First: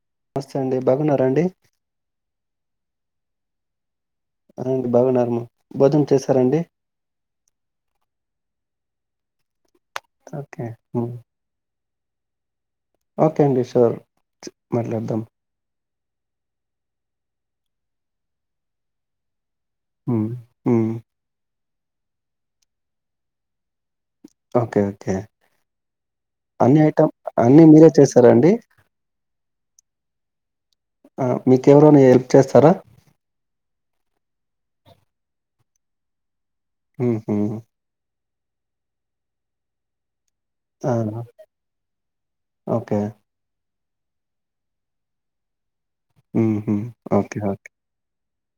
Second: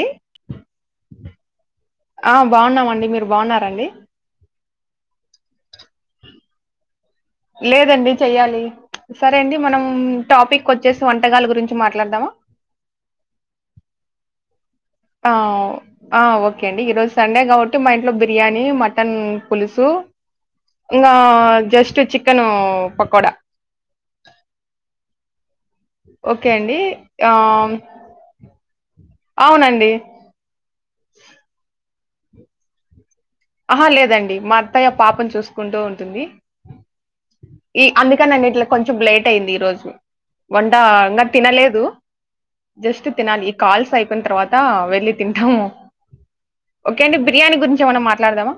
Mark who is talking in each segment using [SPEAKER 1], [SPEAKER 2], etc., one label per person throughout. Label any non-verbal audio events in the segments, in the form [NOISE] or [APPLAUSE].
[SPEAKER 1] ఏంది
[SPEAKER 2] నమస్తే అండి బాగున్నారా అండి.
[SPEAKER 1] ఆ బాగున్నామండి మీరు బాగున్నారండి.
[SPEAKER 2] అవును బాగున్నమా బోజనం చేశారండి
[SPEAKER 1] లేదండి చెయాలి. సరే అండి మనం
[SPEAKER 2] ఓకే
[SPEAKER 1] టాపిక్ వచ్చేసి
[SPEAKER 2] హ్మ్.
[SPEAKER 1] వంటకల గురించి మాట్లాడదామా
[SPEAKER 2] ఓకే అండి సార్ మట్లాడద్దాం
[SPEAKER 1] ఆ ఓకే అండి ఈరోజు సండే కాబట్టి మా ఇంట్లో బిర్యానీ మటన్ పులుసు
[SPEAKER 2] హ్
[SPEAKER 1] ఇంకా just chicken pakoda.
[SPEAKER 2] Okay okay
[SPEAKER 1] okay అండి
[SPEAKER 2] అన్ని ఐటం
[SPEAKER 1] ఆ
[SPEAKER 2] అన్ని మీరే చేశారండి.
[SPEAKER 1] అవునండి
[SPEAKER 2] ఆ మీకెవరోన్న హెల్ప్ చేస్తారా
[SPEAKER 1] ఆహా లేదండి మా అత్తయ్య పాపను చూసుకుంటూ ఉంటుంది.
[SPEAKER 2] ఉహు
[SPEAKER 1] ఈ అందుకని అన్నింట్లా కొంచెం లేట్ అయింది ఈ రోజు వంట
[SPEAKER 2] ఆ!
[SPEAKER 1] ఇంగా తినలేదు
[SPEAKER 2] ఓకే
[SPEAKER 1] జస్ట్ తినాలి కాల్స్ అయిపోయిన తర్వాత వెళ్ళి తింటాము,
[SPEAKER 2] హుహు.
[SPEAKER 1] ఓకే అండి బిర్యానీ
[SPEAKER 2] ఓకే
[SPEAKER 1] గురించి ఏమన్నా మాట్ ట్లాడదామా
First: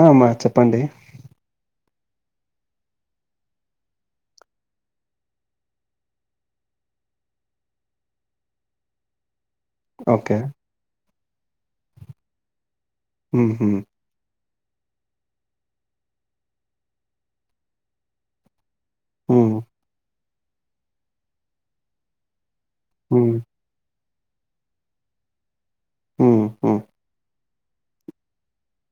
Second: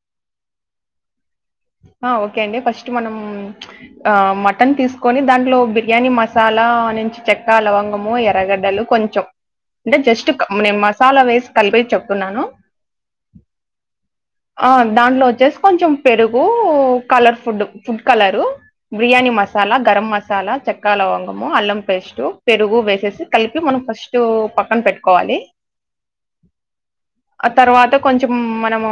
[SPEAKER 2] ఆ అమ్మ చెప్పండి
[SPEAKER 1] ఆ ఓకే అండి ఫస్ట్ మనము ఆ మటన్ తీస్కొని దాంట్లో బిర్యానీ మసాలా నుంచి చెక్క, లవంగము, ఎర్రగడ్ డ్డలు కొంచెం అంటే జస్ట్
[SPEAKER 2] ఓకే
[SPEAKER 1] క నేన్ మసాలా వేస్ కలిపే చెప్తున్నాను
[SPEAKER 2] ఉహు
[SPEAKER 1] ఆ దాంట్లో ఒచ్చేస్ కొంచెం పెరుగు, colour food food colour biryani
[SPEAKER 2] హ్మ్.
[SPEAKER 1] మసాలా, గరం మసాలా, చెక్కా లవంగము, అల్లం పేస్టు, పెరుగు వేసేసి
[SPEAKER 2] హ్మ్.
[SPEAKER 1] కల్ప్ పి మనం ఫస్ట్ పక్కన పెట్టుకోవాలి
[SPEAKER 2] ఉమ్ హు
[SPEAKER 1] ఆ తర్వాత కొంచెం మనము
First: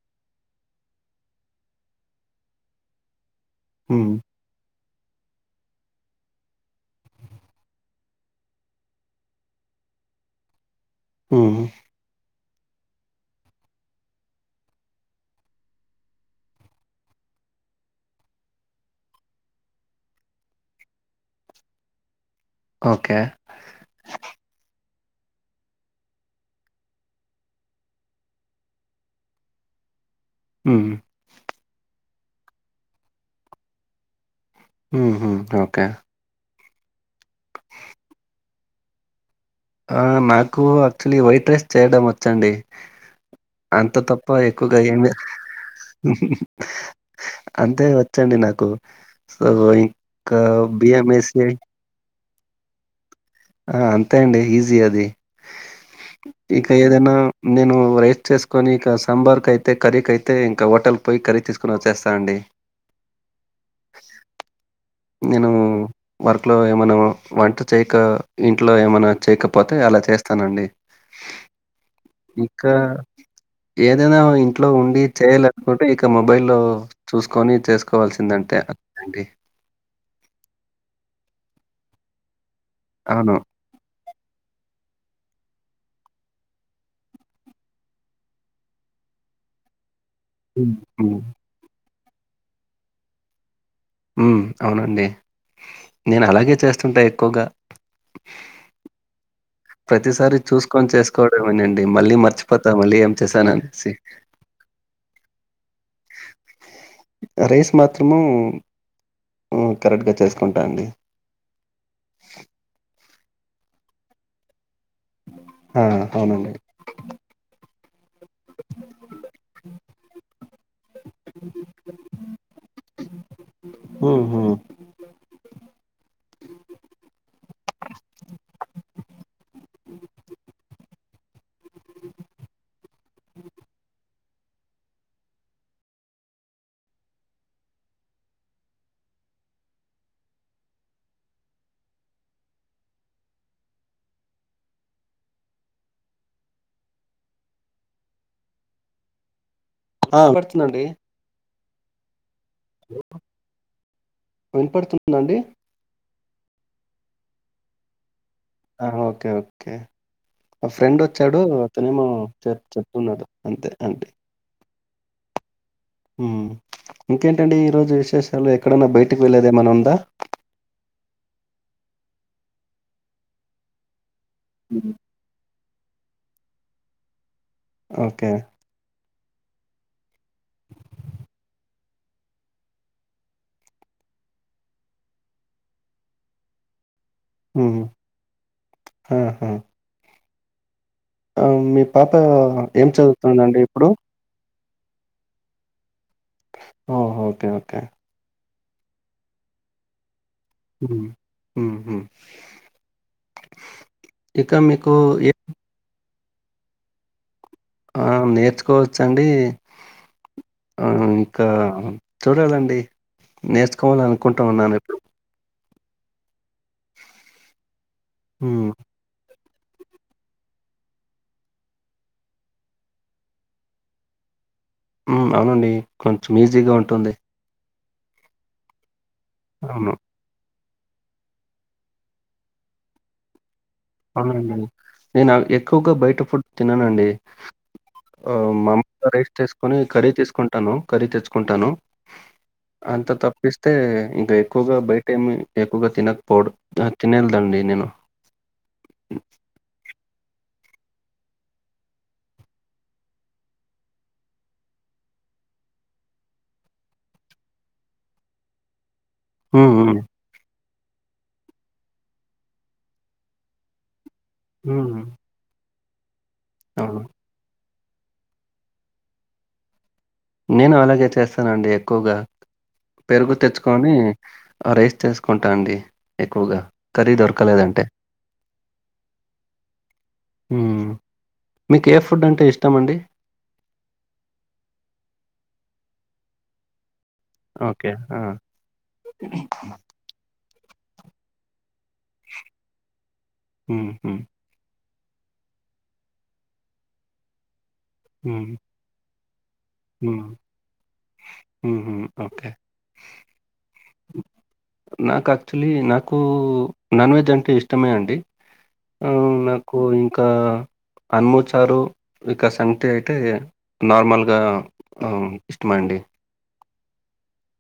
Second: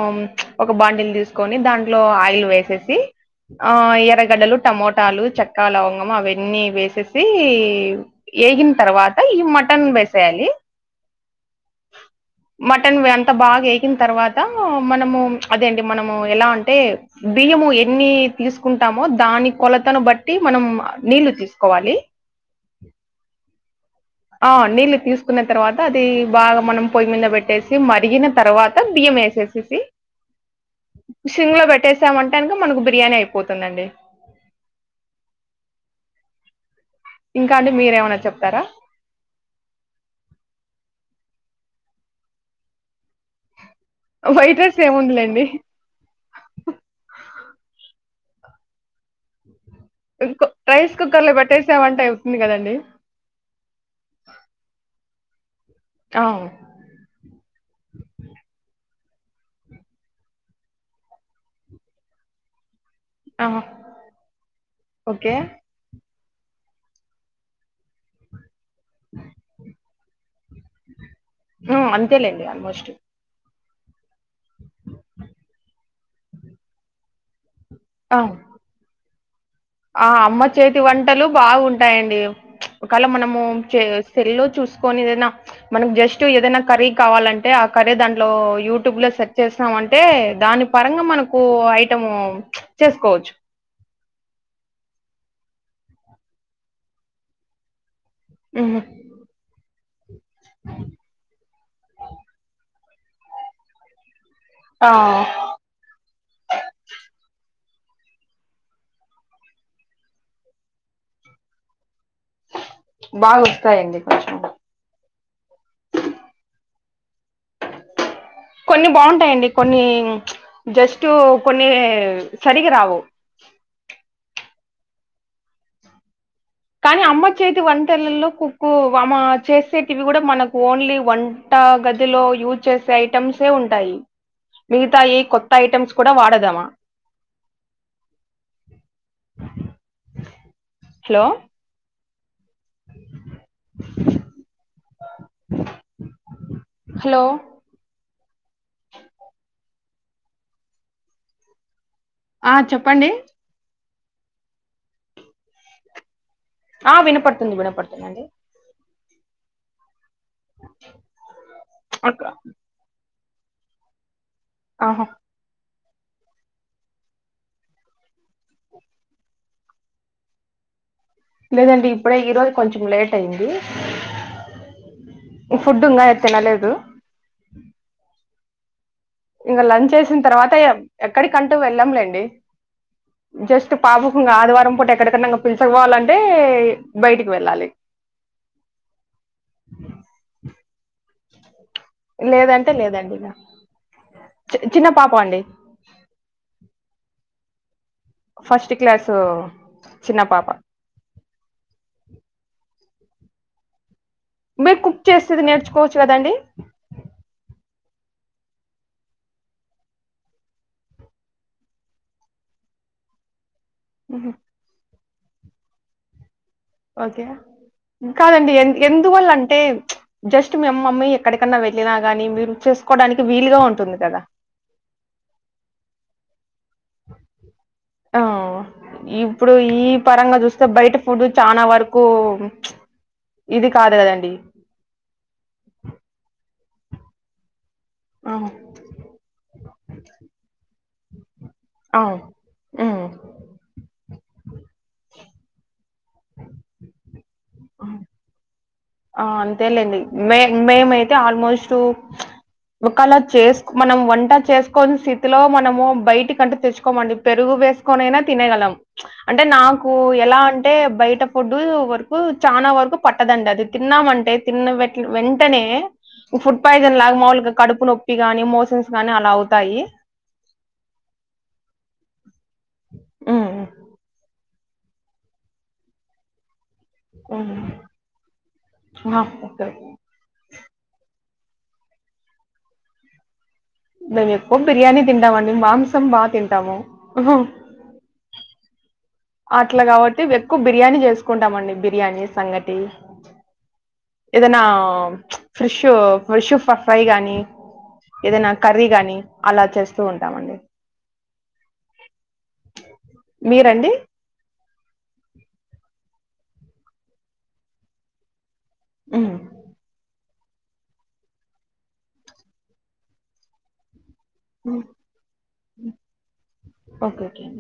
[SPEAKER 1] ఒక బాండిల్ తీస్కొని దాంట్లో ఆయిల్ వేసేసి ఆ
[SPEAKER 2] హ్మ్.
[SPEAKER 1] ఎర్రగడ్డలు, టమోటాలు, చెక్క లవంగం అవేన్నీ వేసేసి ఏగిన్ తర్వాత ఈ మటన్ వేసేయాలి
[SPEAKER 2] ఉమ్మ్
[SPEAKER 1] మటన్ వేఅంత బాగ్ వేగిన్ తర్వాత మనము అదేంటి మనము ఎలా అంటే బియ్యము ఎన్ని తీసుకుంటామో దాని కొలతను బట్టి, మనం నీళ్ళు తీసుకోవాలి.
[SPEAKER 2] ఓకే
[SPEAKER 1] ఆ నీళ్ళు తీసుకున్న తర్వాత అది బాగా మనం పొయ్యి మీద పెట్టేసి మరిగిన తర్వాత బియ్యం ఏస్ చేసేసి
[SPEAKER 2] ఉమ్
[SPEAKER 1] సిమ్ లో పెట్టేసామంటంక మనకు బిర్యానీ అయిపోతుందండి.
[SPEAKER 2] ఉహ్మ్ ఓకే
[SPEAKER 1] ఇంకా అండి మీరేమన్న చెప్తారా
[SPEAKER 2] ఆ నాకు యాక్చువల్లీ వైట్ రైస్ చేయడం వచ్చండి. అంత తప్ప
[SPEAKER 1] వైట్ రైస్
[SPEAKER 2] ఎక్కువగా ఏమి
[SPEAKER 1] ఏముందిలేండి
[SPEAKER 2] అంతే వచ్చండి నాకు, సో ఇ
[SPEAKER 1] ఇంకో రైస్ కుక్కర్ లో పెట్టేసమంటే అయితుంది కదండి.
[SPEAKER 2] ఆ అంతే అండి ఈజీ అది
[SPEAKER 1] ఆ
[SPEAKER 2] ఇగ్ కా ఏదన్నా నేను రైస్ చేసుకోని ఇక సాంబార్ కైతే, కర్రీకైతే ఇంకా హోటల్ పోయి కర్రీ తీసుకుని ఒచ్చేస్తా అండి.
[SPEAKER 1] ఆహా
[SPEAKER 2] నేను వర్క్లో ఏమన్నా వంట చేయక ఇంట్లో ఏమన్న చేయకపోతే అలా చేస్తానండి.
[SPEAKER 1] ఉమ్, అంతేలేండి
[SPEAKER 2] ఇంకా
[SPEAKER 1] ఆల్మోస్ట్
[SPEAKER 2] ఏదైనా ఇంట్లో ఉండి చేయాలనుకుంటే ఇక మొబైలో చూసుకొని చేస్
[SPEAKER 1] ఆ
[SPEAKER 2] కోవాల్సిందంతే అండి.
[SPEAKER 1] ఆ అమ్మ చేతి వంటలు బాగుంటాయండి ఒకళ
[SPEAKER 2] అవును.
[SPEAKER 1] మనము చే సెల్లో చూసుకోనేదనా మనకు జస్టు ఏదన్న కర్రీ కావాలంటే ఆ కర్రీ దాంట్లో యూటూబ్ లో సెర్చ్ చేసామంటే దాని
[SPEAKER 2] హ్మ్.
[SPEAKER 1] పరంగా
[SPEAKER 2] హ్మ్.
[SPEAKER 1] మనకు ఐటము చేసుకోవచ్చు
[SPEAKER 2] హూ అవునండి నేనలాగే చేస్తుంటా ఎక్కువగా
[SPEAKER 1] ఊ హా
[SPEAKER 2] ప్రతిసారి చూస్కొని చేస్కోవడంమేనండి మళ్ళీ మర్చిపోతా మళ్ళీ ఏం చేసాననేసి
[SPEAKER 1] టా
[SPEAKER 2] రైస్ మాత్రము హు కరెక్ట్గా చేసుకుంటా అండి
[SPEAKER 1] బాగొస్తాయండి కొంచెం
[SPEAKER 2] ఆ అవునండి
[SPEAKER 1] కొన్ని బాంటాయండి కొన్ని జస్టు కొన్ని సరిగి రావు
[SPEAKER 2] ఉహు
[SPEAKER 1] కానీ అమ్మ చేతి వంటలల్లో కుక్కు వామ చేసేటివి కూడా మనకు ఓన్లీ వన్ ట్ట గదిలో యూజ్ చేసే ఐటమ్సే ఉంటాయి మిగతా ఈ కొత్త ఐటెమ్స్ కూడా వాడదమా
[SPEAKER 2] [UNINTELLIGIBLE]
[SPEAKER 1] హలో హలో
[SPEAKER 2] ఆ వినపడుతుందండి
[SPEAKER 1] ఆ చెప్పండి
[SPEAKER 2] వినపడుతుందఅండి
[SPEAKER 1] ఆ వినపడుతుంది వినపడుతుందిండి
[SPEAKER 2] ఆ ఓకే ఓకే ఆ ఫ్రెండ్ వచ్చాడు అతనేమో
[SPEAKER 1] అక్క
[SPEAKER 2] చె చెప్తున్నాడు అంతే అండి
[SPEAKER 1] ఆహో
[SPEAKER 2] హూ ఇంకేంటండి ఈ రోజు విశేషాలు ఎక్కడన్నా బయటికి వెళ్లేదేమన్న ఉందా
[SPEAKER 1] లేదండి ఇప్పుడే ఈరోజు కొంచెం లేట్ అయింది
[SPEAKER 2] ఊహు
[SPEAKER 1] ఈ ఫుడ్ ఉంగా తినలేదు
[SPEAKER 2] ఓకే
[SPEAKER 1] ఇంక లంచ్ వేసిన తర్వాత ఎక్కడికంటూ వెళ్ళాంలేండి జస్టు పాపకుంగ ఆదివారం పూట ఎక్కడికన్నా ఇంగ పిలుచకుపోవాలంటే బయటికి వెళ్
[SPEAKER 2] ఊహు ఆహా ఆ మీ పాప
[SPEAKER 1] లేదంటే
[SPEAKER 2] ఏం
[SPEAKER 1] లేదండి ఇగ
[SPEAKER 2] చదువుతుందండి ఇప్పుడు
[SPEAKER 1] చి చిన్న పాప అండి
[SPEAKER 2] oh okay okay
[SPEAKER 1] first class చిన్న పాప
[SPEAKER 2] హు హు హూ
[SPEAKER 1] మీర్ కుక్ చేసేది నేర్చుకోవచ్చు కదండి
[SPEAKER 2] ఆ నేర్చుకోవచ్చండి ఆ ఇంకా చూడాలండి నేర్చుకోవాలీ అనుకుంటా ఉన్నాను
[SPEAKER 1] ఓకే కాదండి ఎ
[SPEAKER 2] హ్మ్.
[SPEAKER 1] ఎందువల్ల అంటే జస్ట్ మీ అమ్మమ్మీ ఎక్కడికన్నా వెళ్ళినా గానీ మీరు చేస్కోడానికి వీలుగా ఉంటుంది కదా
[SPEAKER 2] మ్మ్ అవునండి కొంచెం ఈజీగా ఉంటుంది.
[SPEAKER 1] ఆ ఇప్పుడు ఈ
[SPEAKER 2] అవును.
[SPEAKER 1] పరంగా చూస్తే బయట ఫుడ్ చానా వరకు ఇది కాదు కదండి
[SPEAKER 2] అవునండి, నేనా ఎక్కువగా బయట ఫుడ్ తిననండి.
[SPEAKER 1] ఆ
[SPEAKER 2] మామ్గా రైస్ తీసుకుని కర్రీ తీసుకుంటాను కర్రీ తెచ్చుకుంటాను
[SPEAKER 1] అవ్
[SPEAKER 2] అంత తప్పిస్తే ఇంకా ఎక్కువగా బయట ఏమి ఎక్కువగా తినకపోడు. తినేల్దండి నేను
[SPEAKER 1] ఆ అంతేలేండి మే మేమైతే ఆల్మోస్ట్ ఒకాలా చేస్ మనం వంట చేసుకొని స్థితిలో మనము బయటి కంటూ తెచ్చుకోమండి పెరుగు వేస్ కొనైనా తినగలం
[SPEAKER 2] [UNINTELLIGIBLE]
[SPEAKER 1] అంటే నాకు
[SPEAKER 2] హ్మ్.
[SPEAKER 1] ఎలా అంటే బయట ఫుడ్డు వరకు చానా వరకు పట్టదండి అది తిన్నామంటే తిన్న
[SPEAKER 2] హ్మ్.
[SPEAKER 1] వెంటనే ఫుడ్ పాయిజన్
[SPEAKER 2] అవును.
[SPEAKER 1] లాగా మౌల్గా కడుపు నొప్పి గాని మోసన్స్ గాని అలా అవుతాయి.
[SPEAKER 2] నేను అలాగే చేస్తానండి ఎక్కువగా, పెరుగు
[SPEAKER 1] హ్మ్
[SPEAKER 2] తెచ్చుకొని ఆ రైస్ చేసుకుంటా అండి ఎక్కువగా, కర్రీ
[SPEAKER 1] అవునా
[SPEAKER 2] దొరకలేదంటే
[SPEAKER 1] ఆ ఓకే
[SPEAKER 2] మ్మ్ మీకు ఏ ఫుడ్ అంటే ఇష్టమండి,
[SPEAKER 1] మేము ఎక్కువ బిర్యానీ తింటామండి మాంసం బా తింటాము
[SPEAKER 2] ఓకే ఆ
[SPEAKER 1] అట్లా కాబట్టి ఎక్కువ బిర్యానీ చేసుకుంటామండి, బిర్యానీ సంగటి
[SPEAKER 2] హ్మ్. హ్మ్.
[SPEAKER 1] ఏదైనా ఫ్రెష్ ఫ్రెష్ ఫ్రై గానీ ఏదైనా కర్రీ గాని అలా చేస్
[SPEAKER 2] మ్మ్ ఊహు ఓకే
[SPEAKER 1] మీరండి
[SPEAKER 2] నాకాక్చువలీ నాకు నాన్ వెజ్ అంటే ఇష్టమే అండి, ఆ
[SPEAKER 1] ఉమ్,
[SPEAKER 2] నాకు ఇంక్ ఆ అనుము చారు ఇక సంటీ అయితే నార్మల్గా
[SPEAKER 1] ఓకే ఓకే అం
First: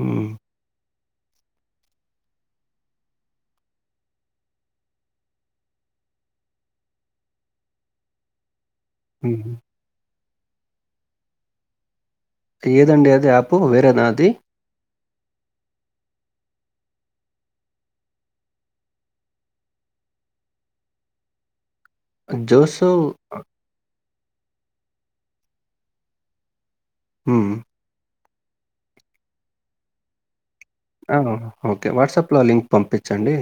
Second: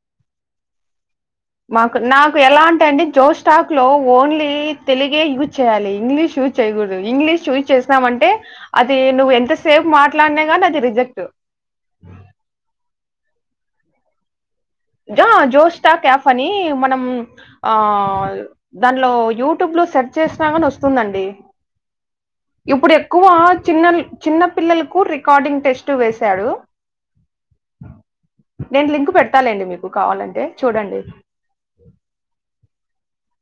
[SPEAKER 2] మ్మ్
[SPEAKER 1] మాకు నాకు ఎలా అంటాండి జోస్టాక్ లో ఓన్లీ తెలుగే యూజ్ చేయాలి ఇంగ్లీష్ యూ చేయకూడదు ఇంగ్లీష్ యూజ్ చేసామంటే అది నువ్వు
[SPEAKER 2] హ్మ్.
[SPEAKER 1] ఎంతసేపు మాట్లాడినా కానీ అది రిజెక్ట్
[SPEAKER 2] ఏదండి అది యాపు వేరేనా అది,
[SPEAKER 1] జోష్టాక్ యాపని మనం ఆ దాన్లో యూట్యూబ్ లో సెర్చ్ చేసినా గానోస్తుందండి,
[SPEAKER 2] జోసు
[SPEAKER 1] ఇప్పుడు ఎక్కువ చిన్న చిన్న పిల్లలకు రికార్డింగ్ టెస్ట్ వేసాడు,
[SPEAKER 2] మ్మ్
[SPEAKER 1] నేను లింక్ పెడతాలేండి మీకు కావాలంటే చూడండి,
[SPEAKER 2] ఒ ఓకే వాట్సాప్లా లింక్ పంపించండి.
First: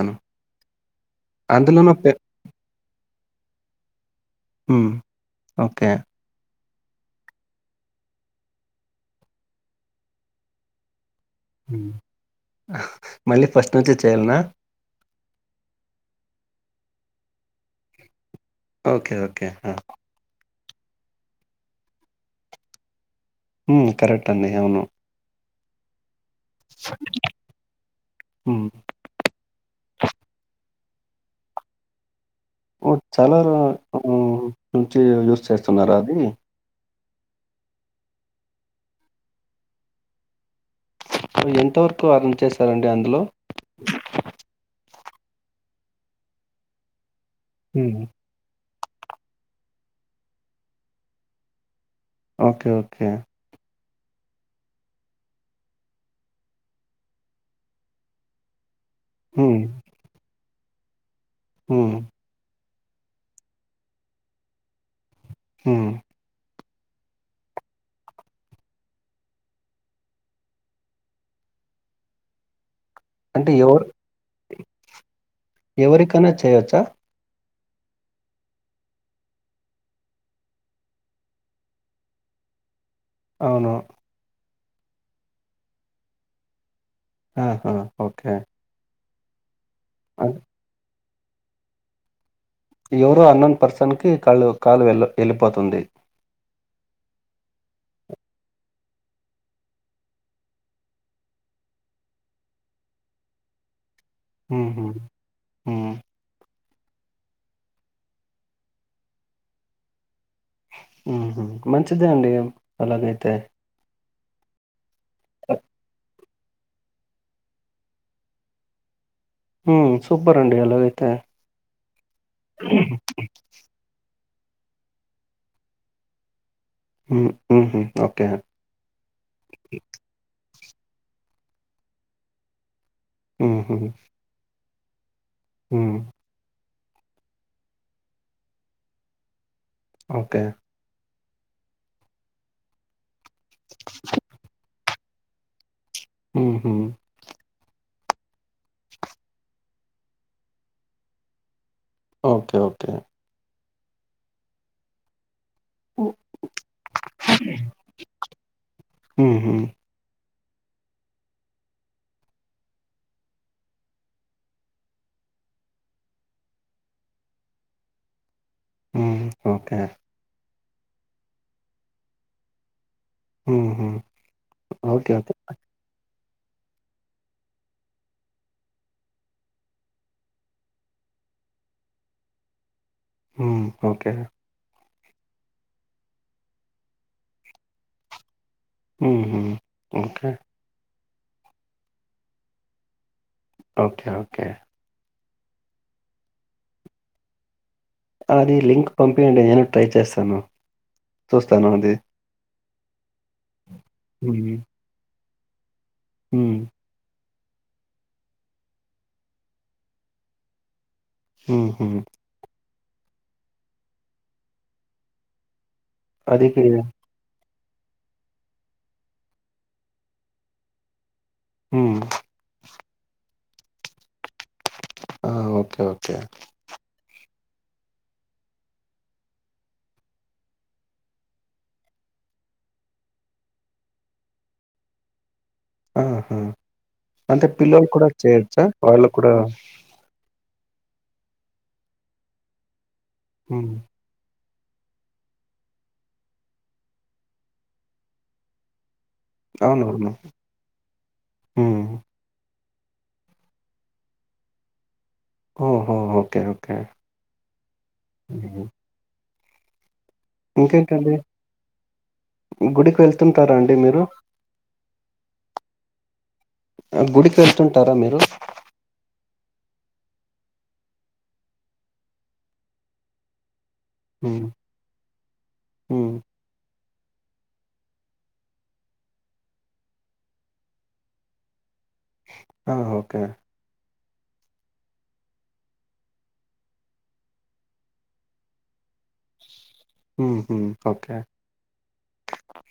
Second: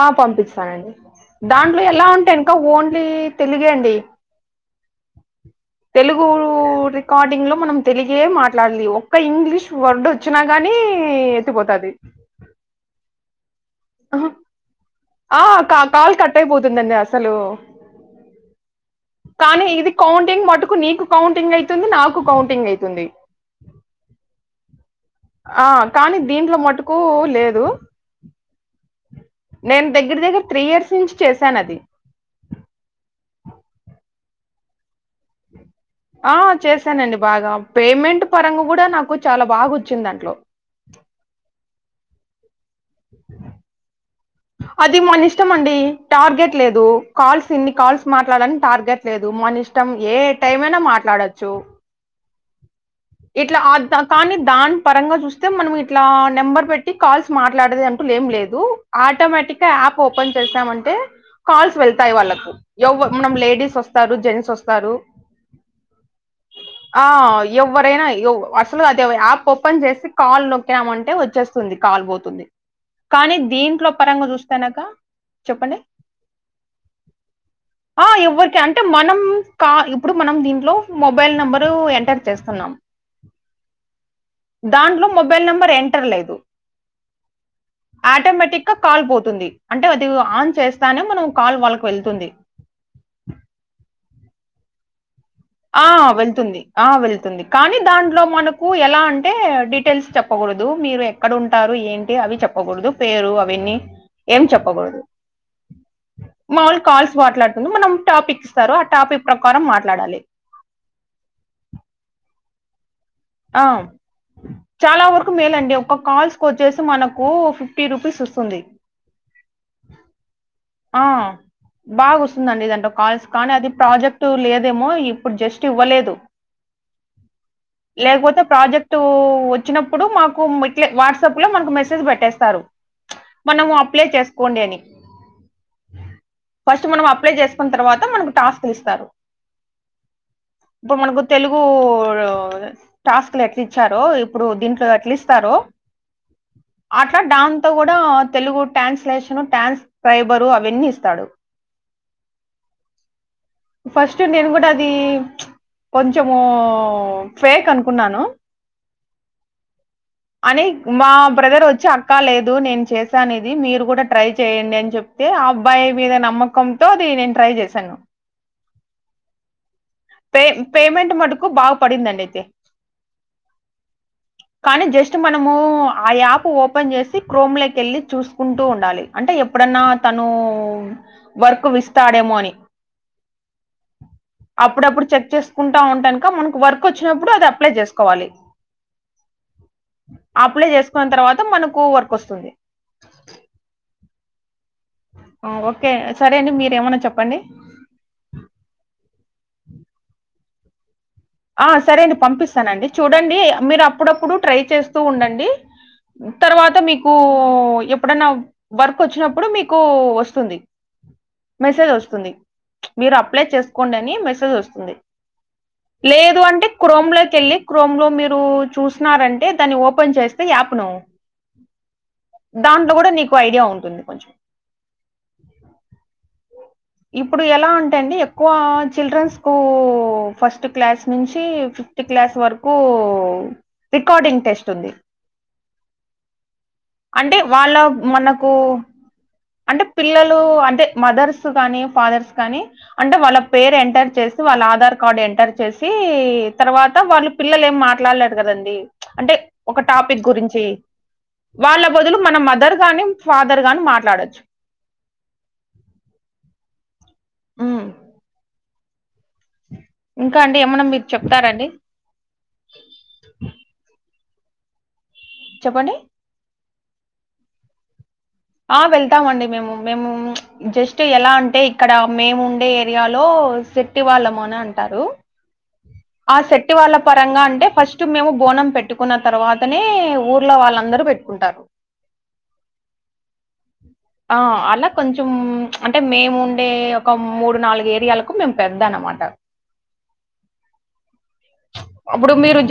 [SPEAKER 1] ఆ పంపిస్తానండి దాంట్లో
[SPEAKER 2] అందులోనూ
[SPEAKER 1] ఎలా
[SPEAKER 2] పె
[SPEAKER 1] ఉంటాయి ఇంకా ఓన్లీ తెలుగే అండి,
[SPEAKER 2] మ్మ్ ఓకే
[SPEAKER 1] తెలుగురూ రికార్డింగ్ లో మనం తెలిగే మాట్లాడ్లీ, ఒక్క ఇంగ్లీష్ వర్డ్ వచ్చినా గాని
[SPEAKER 2] మ్మ్ మళ్ళీ ఫస్ట్ నుంచి చేయ్యాల్నా
[SPEAKER 1] ఆ కా కాల్ కట్ అయిపోతుందండి అసలు,
[SPEAKER 2] ఓకే. ఓకే.
[SPEAKER 1] కానీ
[SPEAKER 2] ఆ!
[SPEAKER 1] ఇది కౌంటింగ్ మటుకు నీకు కౌంటింగ్ అయితుంది నాకు కౌంటింగ్ అయితుంది
[SPEAKER 2] హ్మ్ కరెక్ట్ అండి అవును
[SPEAKER 1] ఆ కానీ దీంట్లో మటుకు లేదు
[SPEAKER 2] హ్మ్.
[SPEAKER 1] నేను దగ్గర దగ్గర త్రీ ఇయర్స్ నుంచి చేశాను అది
[SPEAKER 2] ఓ చాలా రా మ్ నుంచి యూజ్ చేస్
[SPEAKER 1] ఆ చేశానండి బాగా పేమెంట్ పరంగ కూడా నాకు చాలా బాగా వచ్చిందాంట్లో
[SPEAKER 2] ఎంతవరకు అర్న్ చేశారండి అందులో
[SPEAKER 1] అది మన ఇష్టం అండి టార్గెట్ లేదు కాల్స్ ఇన్ని
[SPEAKER 2] హ్మ్.
[SPEAKER 1] కాల్స్ మాట్లాడని టార్గెట్ లేదు మన ఇష్టం ఏ టైం అయినా మాట్లాడొచ్చు
[SPEAKER 2] ఓకే ఓకే
[SPEAKER 1] ఇట్లా ద్ కానీ దాని పరంగా చూస్తే మనం ఇట్లా నెంబర్ పెట్టి కాల్స్ మాట్లాడేది అం టూ లేం లేదు
[SPEAKER 2] హ్మ్.
[SPEAKER 1] ఆటోమేటిక్గా యాప్ ఓపెన్ చేసామంటే కాల్స్
[SPEAKER 2] హ్మ్.
[SPEAKER 1] వెళ్తాయి వాళ్ళకు ఎవ్వ మనం లేడీస్ వస్తారు జెంట్స్ వస్తారు
[SPEAKER 2] హ్మ్
[SPEAKER 1] ఆ ఎవ్వరైనా ఎవ్ అసలు అది యాప్ ఓపెన్ చేసి కాల్ నొక్కినామంటే వచ్చేస్ తుంది కాల్ పోతుంది కానీ దీని
[SPEAKER 2] ఎవరికన్నా చేయొచ్చా
[SPEAKER 1] ఆ ఎవ్వరికి అంటే మనం కా ఇప్పుడు మనం దీంట్లో మొబైల్ నెంబరు ఎంటర్ చేస్తున్నాం
[SPEAKER 2] అవును
[SPEAKER 1] దాంట్లో మొబైల్ నెంబర్ ఎంటర్ లేదు
[SPEAKER 2] ఆహా హో
[SPEAKER 1] ఆటోమేటిక్ గా కాల్ పోతుంది అంటే అది
[SPEAKER 2] అన్
[SPEAKER 1] ఆన్ చేస్తానే మనం కాల్ వాళ్ళకి వెళ్తుంది
[SPEAKER 2] ఎవరో అన్నోన్ పర్సన్ కి కాలు కాల్ వెళ్ వెళ్ళిపోతే
[SPEAKER 1] ఆ వెళ్తుంది ఆ వెళ్తుంది కానీ దాంట్లో మనకు ఎలా అంటే డీటెయిల్స్ చెప్పకూడదు మీరు వక్కడ ఉంటారు ఏంటి అవి చెప్పకూడదు పేరు అవన్నీ ఏం చెప్పకూడదు
[SPEAKER 2] మ్మ్
[SPEAKER 1] మాములు కాల్స్ మాట్లాడుతూ మనం టాపిక్ ఇస్తారు ఆ టాపిక్ ప్రకారం మాట్లాడాలి
[SPEAKER 2] ఉమ్ హు మంచిదే అండి అలాగైతే
[SPEAKER 1] ఆ చాలా వరకు మేలండి ఒక్క కాల్స్ కొచ్చేసి మనకు ఫిఫ్టీ రూపీస్ వస్తుంది
[SPEAKER 2] హ్మ్. సూపర్ అండి
[SPEAKER 1] ఆ
[SPEAKER 2] అలాగైతే.
[SPEAKER 1] బాగా వస్తుందండి దాంట్లో కాల్స్ కానీ అది ప్రాజెక్ ట్ లేదేమో ఇప్పుడు జస్ట్ ఇవ్వలేదు
[SPEAKER 2] మ్ మ్మ్ హు
[SPEAKER 1] లేకపోతే ప్రాజెక్ట్ వచ్చినప్పుడు మాకు ఇ ట్లే వాట్సాప్ లో మనకు మెస్సేజ్ పెట్టేస్తారు మనం
[SPEAKER 2] హుహు.
[SPEAKER 1] అప్లై చేసుకోండి అని
[SPEAKER 2] హ్మ్
[SPEAKER 1] ఫస్ట్ మనం అప్లై చేసుకున్న తర్వాత మనకు టాస్క్ లు ఇస్తారు
[SPEAKER 2] ఓకే
[SPEAKER 1] ఇప్పుడు మనకు తెలుగు [UNINTELLIGIBLE] టాస్క్ లు ఎట్లు ఇచ్చారో ఇప్పుడు దీంట్లో ఎట్లు ఇస్తారో
[SPEAKER 2] మ్మ్ హు
[SPEAKER 1] అట్లా డాంతో కూడా తెలుగు ట్రాన్స్లేషన్ ట్రాన్స్ఫైబర్ అవన్నీ ఇస్తాడు
[SPEAKER 2] ఓకే ఓకే
[SPEAKER 1] ఫస్ట్ నేను కూడా అది ప్చ్ కొంచము ఫేక్ అనుకు కున్నాను..
[SPEAKER 2] హుహు.
[SPEAKER 1] అని మా బ్రదర్ వచ్చి అక్కా లేదు నేను చేశాను ఇది మీరు కూడా ట్రై చేయ్యండి అని చె అయితే ఆ అబ్బాయి మీద నమ్మకంతో అది నేను ట్రై చేశాను
[SPEAKER 2] ఊమ్ ఓకే
[SPEAKER 1] పే పేమెంట్ మటుకు బాగ పడిందండి అయితే
[SPEAKER 2] ఉహు
[SPEAKER 1] కానీ జస్ట్ మనము ఆ యాప్ ఓపెన్ ఓపెన్ చేసి క్రోమ్ లోకి వెళ్ళి చూసుకుంటూ ఉండాలి అంటే ఎప్పుడన్నా తను వర్క్ విస్తాడేమో అని
[SPEAKER 2] ఊమ్ ఓకే
[SPEAKER 1] అప్పుడప్పుడు చెక్ చేసుకుంటా ఉంటానుక మనకు వర్క్ వచ్చినప్పుడు అది అప్లై చేసుకోవాలి
[SPEAKER 2] హుహు. ఓకే.
[SPEAKER 1] అప్లై చేసుకున్న తర్వాత మనకు వర్క్ వస్తుంది
[SPEAKER 2] ఓకే ఓకే
[SPEAKER 1] ఓకే సరే అండి మీరు ఏమన్నా చెప్పండి
[SPEAKER 2] అది లింక్ పంపియండి నేను ట్రై చేస్తాను
[SPEAKER 1] ఆ
[SPEAKER 2] చూస్తాను అది.
[SPEAKER 1] సరే అండి పంపిస్తానండి చూడండి మీరు అప్పుడప్పుడు
[SPEAKER 2] హ్మ్.
[SPEAKER 1] ట్రై చేస్తూ ఉండండి
[SPEAKER 2] హ్మ్.
[SPEAKER 1] తరువాత మీకు ఎప్పుడన్నా వర్క్ వచ్చినప్పుడు మీకు వస్తుంది
[SPEAKER 2] హుహు.
[SPEAKER 1] మెసేజ్ వస్తుంది మీరు అప్లై చేసుకోండి అని మెసేజ్ వస్తుంది లేదు
[SPEAKER 2] అది కి
[SPEAKER 1] అంటే క్రోమ్ లోకి వెళ్ళి క్రోమ్ లో మీరు చూసినారంటే దాన్ని ఓపెన్ చేస్తే యాప్ ను
[SPEAKER 2] ఉమ్
[SPEAKER 1] దాంట్లో కూడా నీకు ఐడియా ఉంటుంది కొంచెం
[SPEAKER 2] ఆ ఓకే ఓకే
[SPEAKER 1] ఇప్పుడు ఎలా అంటే అండి ఎక్కువ చిల్డ్రన్స్ కు ఫస్ట్ క్లాస్ నుంచి ఫిఫ్త్ క్లాస్ వరకు రికార్డింగ్ టెస్ట్ ఉంది
[SPEAKER 2] ఆహా!
[SPEAKER 1] అంటే వాళ్ళ
[SPEAKER 2] పిల్లలు కూడా
[SPEAKER 1] మనకు
[SPEAKER 2] చేయొచ్చా? వాళ్ళు కూడా
[SPEAKER 1] అంటే పిల్లలు అంటే మదర్స్ కానీ ఫాదర్స్ కానీ అంటే వాళ్ళ
[SPEAKER 2] హ్మ్.
[SPEAKER 1] పేరు ఎంటర్ చేస్త వాళ్ళ ఆధార్ కార్డు ఎంటర్ చేసి తర్వాత వాళ్ళు పిల్లలు ఏం మాట్లాడలేడు కదండి అంటే ఒక
[SPEAKER 2] అవునవును.
[SPEAKER 1] టాపిక్ గురించి
[SPEAKER 2] హ్మ్.
[SPEAKER 1] వాళ్ళ బదులు మన మదర్ గాని ఫాదర్ గాని మాట్లాడొచ్చు
[SPEAKER 2] ఓహో ఓకే ఓకే
[SPEAKER 1] ఉమ్
[SPEAKER 2] హ్మ్.
[SPEAKER 1] ఇంకా అండి ఏమన్నా మీరు
[SPEAKER 2] ఇంకేంటండి?
[SPEAKER 1] చెప్తారండి
[SPEAKER 2] గుడికి వెళ్తుంటారా అండి మీరు
[SPEAKER 1] చెప్పండి
[SPEAKER 2] గుడికి వెళ్తుంటారా మీరు
[SPEAKER 1] ఆ వెళ్తామండి మేము మేము జస్ట్ ఎలా అంటే ఇక్కడ మేము ఉండే ఏరియాలో సెట్టి వాళ్ళము అని అంటారు
[SPEAKER 2] ఉ
[SPEAKER 1] ఆ సెట్టి వాళ్ళ పరంగా అంటే ఫస్ట్ మేము బోనం పెట్టుకున్న తర్వాతనే ఊర్లో వాళ్ళందరూ పెట్టు కుంటారు
[SPEAKER 2] ఆ ఓకే
[SPEAKER 1] ఆ అలా కొంచం అంటే మేముండే ఒక మూడు నాలుగు ఏరియాలకు మేము పెద్దా అన్నమాట
[SPEAKER 2] ఉమ్ ఉమ్ ఓకే
[SPEAKER 1] అబ్బుడు మీరు